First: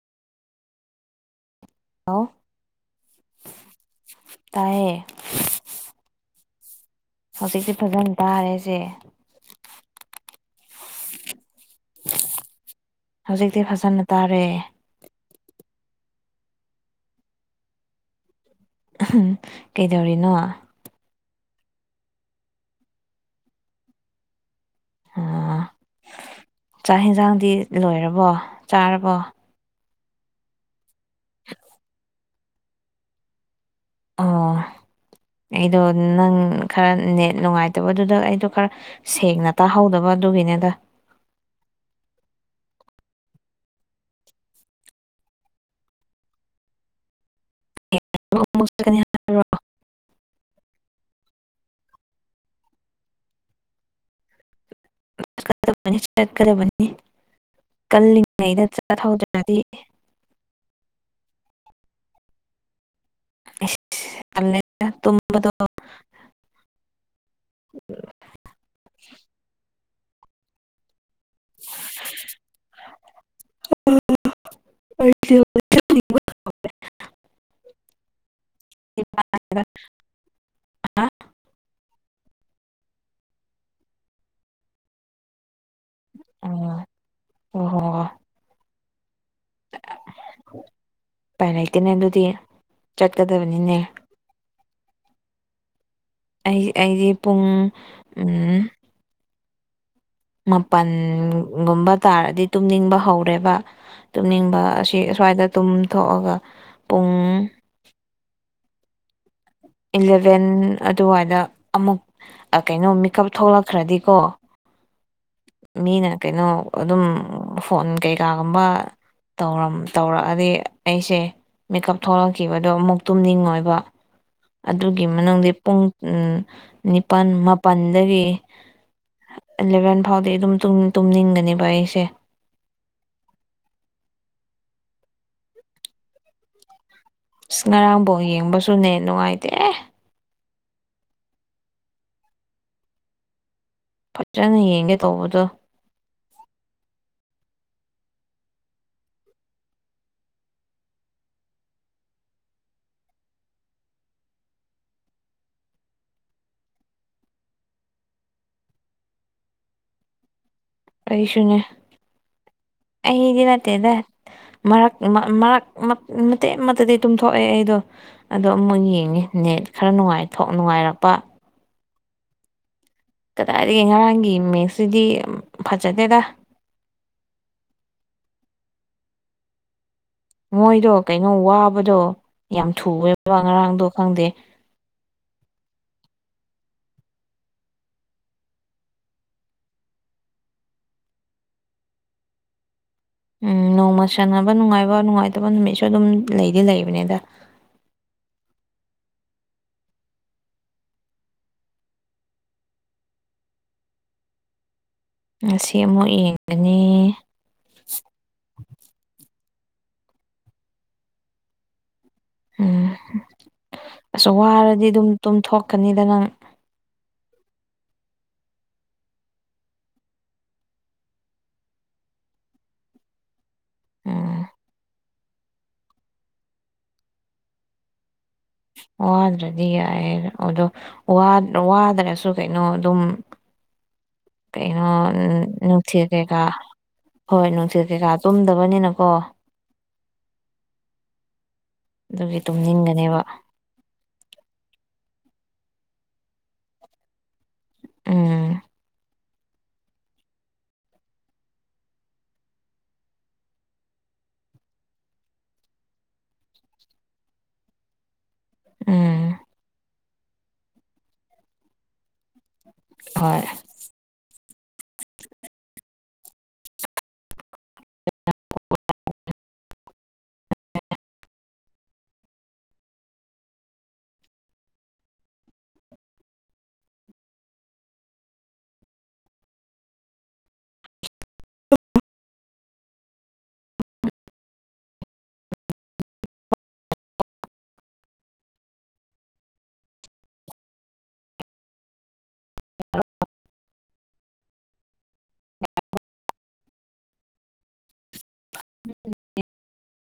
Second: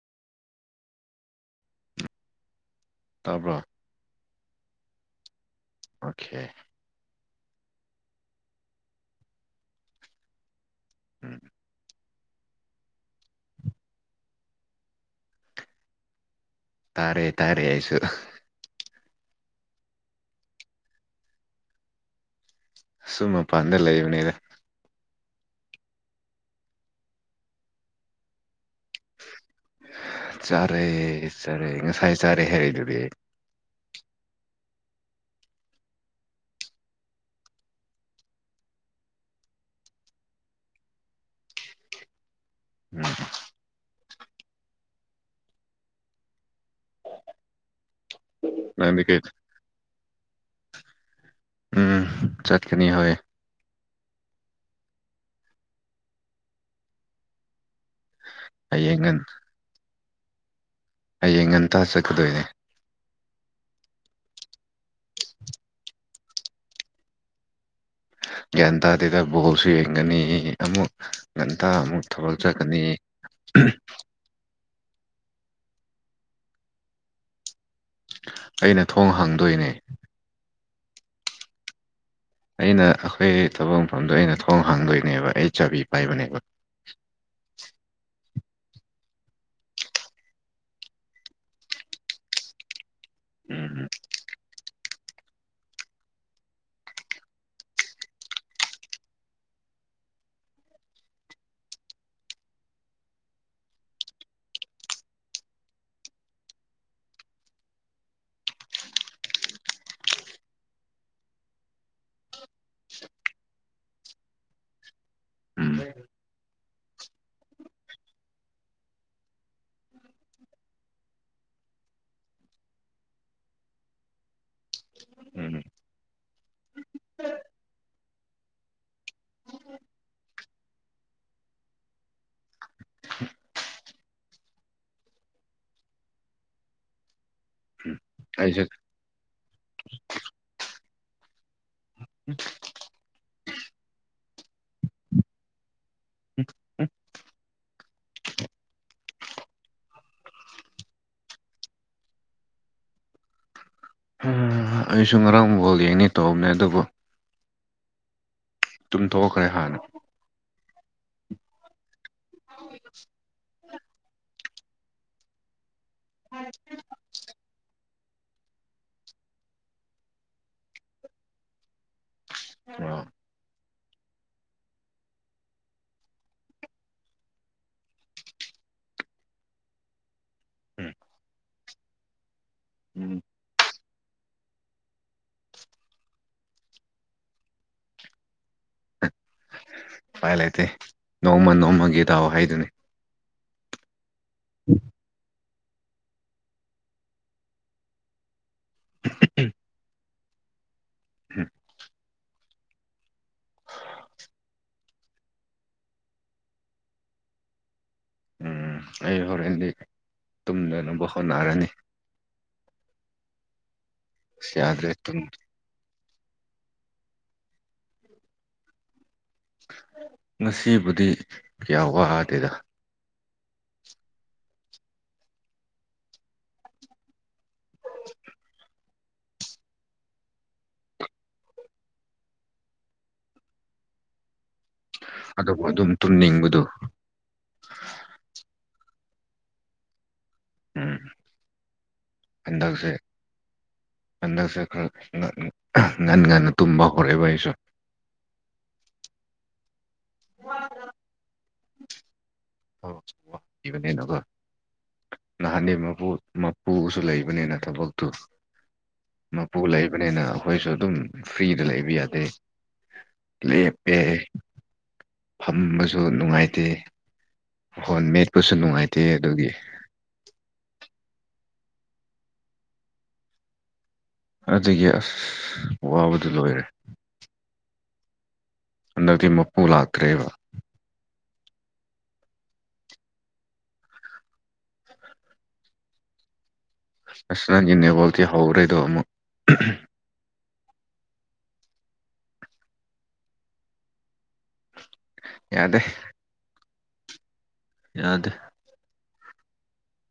[unintelligible] ꯇꯥꯕ꯭ꯔꯣ ꯇꯥꯏꯌꯦ ꯑꯣꯀꯦ ꯍꯧꯖꯤꯛꯇꯛꯇꯤ ꯐꯖꯅ ꯇꯥꯔꯦꯁꯦ ꯎꯝ ꯍꯧꯖꯤꯛꯇꯤ ꯐꯖꯅ ꯇꯥꯔꯦ ꯇꯥꯔꯦ ꯇꯥꯔꯦ ꯑꯩꯁꯨ ꯎꯝ ꯀꯩꯗꯧꯔꯤꯅꯣ ꯑꯁꯨꯨꯝ ꯃꯄꯥꯟꯗ ꯂꯩꯕꯅꯦꯗ ꯑ ꯆꯥꯛ ꯌꯦꯟꯁꯥꯡꯗꯤ ꯂꯣꯏꯔꯕꯣ ꯆꯥꯔꯕꯣ ꯆꯥꯔꯦ ꯆꯥꯔꯦ ꯉꯁꯥꯏ ꯆꯥꯔꯦ ꯍꯥꯏꯔꯛꯗꯨꯗꯤ ꯑꯣ ꯑꯩꯗꯣ ꯅꯪ ꯈꯔ ꯅ ꯅꯨꯡꯉꯥꯏꯇꯕꯗꯨꯗ ꯑꯩꯗꯣ ꯈꯔ ꯁꯦꯡꯅ ꯇꯥꯍꯧꯗꯕ ꯑꯗꯨꯒꯤꯅꯤꯗ ꯎꯝ ꯅꯪꯗꯤ ꯁ ꯀꯩ ꯎꯝ ꯆꯠꯀꯅꯤ ꯍꯣꯏ ꯆꯠꯀꯗꯕꯅꯤ ꯀꯜꯂꯤꯉꯩꯗ ꯍꯌꯦꯡ ꯉꯟ ꯆꯍꯧꯗ꯭ꯔꯗꯤ ꯍꯌꯦꯡ ꯉꯟꯇ ꯆꯠꯀꯗꯣꯏꯅꯦ ꯇ ꯒ꯭ꯌꯥꯟ ꯇꯥꯗꯦꯗ ꯕꯣꯜꯁꯨ ꯌꯦꯡꯒꯅꯤ ꯑꯃꯨꯛ ꯉꯝꯇ ꯑꯃꯨꯛ ꯊꯧꯒꯠꯆꯀꯅꯤ [unintelligible] ꯑꯩꯅ ꯊꯣꯡ ꯍꯥꯡꯗꯣꯏꯅꯦ ꯑ ꯑꯩꯅ ꯑꯩꯈꯣꯏ ꯊꯕꯛ ꯃꯐꯝꯗꯣ ꯑꯩꯅ ꯊꯣꯡ ꯍꯥꯡꯗꯣꯏꯅꯦꯕ ꯑꯩ ꯆꯥꯕꯤ ꯄꯥꯏꯕꯅꯦꯕ ꯑꯣ ꯑꯣ ꯍꯣ ꯥꯏ ꯂꯩ ꯂꯩꯇꯦꯅꯦ ꯑꯗꯨꯗꯤ ꯆꯠꯀꯗꯕꯅꯤꯅꯦ ꯎꯝ ꯑꯩ ꯑꯩꯗꯤ ꯄꯨꯡ ꯃꯥꯄꯜꯒꯨꯝꯕ ꯇꯥꯔꯗꯤ ꯇꯨꯝꯅꯤꯡꯕ ꯍꯧꯔꯦꯕ ꯇꯨꯝꯅꯤꯡꯕ ꯑꯁꯤ ꯑꯁ꯭ꯋꯥꯏꯗ ꯇꯨꯝꯊꯣꯛꯑꯒ ꯄꯨꯡ ꯏꯂꯚꯦꯟ ꯑꯗꯨꯋꯥꯏꯗ ꯑꯃꯨꯛ ꯀꯩꯅꯣ ꯃꯤꯀꯞ ꯊꯣꯛꯂꯛꯈ꯭ꯔꯗꯤꯀꯣ ꯎꯝ ꯃꯤꯅ ꯀꯩꯅꯣ ꯑꯗꯨꯝ ꯐꯣꯟ ꯀꯩꯀꯥꯒꯨꯝꯕ ꯇꯧꯔꯛꯑꯗꯤ ꯑꯩꯁꯦ ꯃꯦꯀꯞ ꯊꯣꯛꯂꯛꯈꯤꯕꯗꯣ ꯑꯃꯨꯛ ꯇꯨꯝꯅꯤꯡꯉꯣꯏꯕ ꯑꯗꯨꯒꯤ ꯃꯅꯨꯡꯗ ꯎꯝ ꯄꯨꯡ ꯅꯤꯄꯥꯜ ꯃꯥꯄꯜꯗꯒꯤ ꯑꯦꯂꯚꯦꯟ ꯐꯥꯎꯗꯤ ꯑꯗꯨꯝ ꯇꯨꯝꯅꯤꯡꯒꯅꯦꯕ ꯑꯩꯁꯦ [unintelligible] ꯑꯉꯔꯥꯡ ꯕꯣꯜ ꯑꯩꯁꯨ ꯌꯦꯡꯕꯁꯨ ꯅꯦꯠ ꯅꯨꯡꯉꯥꯏꯇꯦ [inaudible] ꯐꯖꯅ ꯌꯦꯡꯒꯦ ꯇꯧꯕꯗꯣ ꯑꯩꯁꯨ ꯉꯔꯥꯡ ꯕꯣꯜ ꯌꯦꯡꯉꯦ ꯇꯧꯕꯅꯦ ꯑꯗꯨꯕꯨ ꯇꯨꯝꯊꯣꯛꯈꯔꯦ ꯍꯥꯟꯅ ꯑꯩꯁꯨꯅꯦ ꯑꯩꯗꯤ ꯅꯠꯇꯦꯗ ꯃꯔꯛ ꯃꯔꯛ ꯃꯇꯦꯛ ꯑꯃꯗꯗꯤ ꯇꯨꯝꯊꯣꯛꯑꯦ ꯑꯩꯗꯣ ꯑꯗꯣ ꯑꯃꯨꯛ ꯌꯦꯡꯅꯤ ꯅꯦꯠ ꯈꯔ ꯅꯨꯡꯉꯥꯏ ꯅꯨꯡꯉꯥꯏꯔꯛꯄ ꯎꯝ ꯀꯗꯥꯏꯗꯒꯤ ꯉꯔꯥꯡꯒꯤ ꯃꯦꯛꯁꯁꯤꯗꯤ ꯐꯖꯗꯦꯗ ꯃꯣꯏꯗꯣ ꯎꯝ ꯀꯩꯅꯣ ꯋꯥꯕꯗꯣ ꯌꯥꯝ ꯎꯝ ꯊꯨꯑꯦꯕ ꯉꯔꯥꯡꯗꯣ ꯈꯪꯗꯦ ꯄꯥꯏ ꯂꯩꯇꯦ ꯅꯣꯡꯃ ꯅꯣꯡꯃꯒꯤ ꯇꯥꯑꯣ ꯍꯥꯏꯗꯨꯅꯤ ꯎꯝ ꯅꯣꯡꯃ ꯁꯥꯟꯕ ꯅꯨꯡꯉꯥꯏꯕ ꯅꯨꯡꯉꯥꯏꯇꯕ ꯅꯨꯃꯤꯠꯁꯨ ꯑꯗꯨꯝ ꯂꯩꯗꯤ ꯂꯩꯕꯅꯤꯗ [unintelligible] [unintelligible] [unintelligible] ꯉꯁꯤ ꯑꯃꯨꯛ ꯌꯦꯡꯒꯅꯤ ꯎ ꯑꯩ ꯍꯣꯔꯦꯟꯗꯤ ꯇꯨꯝꯗꯅꯕ ꯍꯣꯠꯅꯔꯅꯤ ꯎꯝ ꯑꯁ ꯋꯥꯔꯗꯤ ꯌꯥꯗ꯭ꯔꯦ ꯑꯗꯨꯝ ꯇꯨꯝ ꯇꯨꯝꯊꯣꯛꯀꯅꯤꯗ ꯉꯁꯤꯕꯨꯗꯤ ꯀꯌꯥ ꯋꯥꯗꯦꯗ ꯎ [unintelligible] ꯋꯥꯗ꯭ꯔꯗꯤ ꯌꯥꯏ ꯑꯗꯣ ꯋꯥꯗ꯭ꯔꯁꯨ ꯀꯩꯅꯣ ꯑꯗꯨꯝ ꯀꯩꯅꯣ ꯑꯗꯨꯕꯨ ꯑꯗꯨꯝ ꯅꯨꯡꯊꯤꯜ ꯀꯩꯀꯥ ꯇꯨꯝꯅꯤꯡꯕꯗꯨ ꯍꯣꯏ ꯅꯨꯡꯊꯤꯜ ꯀꯩꯀꯥ ꯇꯨꯝꯗꯕꯅꯤꯅꯀꯣ ꯎꯝ ꯑꯗꯨꯒꯤ ꯍꯟꯗꯛꯁꯦ ꯇꯨꯝꯅꯤꯡꯒꯅꯦꯕ ꯍꯟꯗꯛꯁꯦ ꯈꯔ ꯉꯟ ꯉꯟꯅ ꯇꯨꯝꯕ ꯍꯧꯔꯦꯕ ꯑꯩꯁꯨ ꯑꯣ [inaudible] [inaudible] ꯅꯍꯥꯟꯗꯤ ꯃꯄꯨ ꯃꯄꯨꯁꯨ ꯂꯩꯕꯅꯤꯅ ꯊꯕꯛꯇꯨ ꯎꯝ ꯃꯄꯨ ꯂꯩꯕꯅꯤꯅ ꯑꯩꯈꯣꯏꯁꯨ ꯑꯗꯨꯝ ꯐ꯭ꯔꯤꯗ ꯂꯩꯕ ꯌꯥꯗꯦ ꯍꯣꯏ ꯂꯦꯞꯄꯦ ꯐꯝꯕꯁꯨ ꯅꯨꯡꯉꯥꯏꯇꯦ ꯐꯣꯟ ꯃꯦꯠꯄꯁꯨ ꯅꯨꯡꯉꯥꯏꯇꯦ ꯑꯗꯨꯒꯤ ꯑꯗꯨꯒꯤ ꯑꯁ ꯋꯥꯕꯗꯨ ꯂꯣꯏꯔꯦ ꯍꯟꯗꯛꯇꯤ ꯃꯄꯨ ꯂꯥꯛꯇ꯭ꯔꯦꯕ ꯑꯁ ꯅꯪꯒꯤ ꯅꯦꯠꯋꯥꯛ ꯍꯧꯔꯦꯗꯣ ꯑꯃꯨꯛ [inaudible] ꯌꯥꯗꯦ ꯌꯥꯗꯦ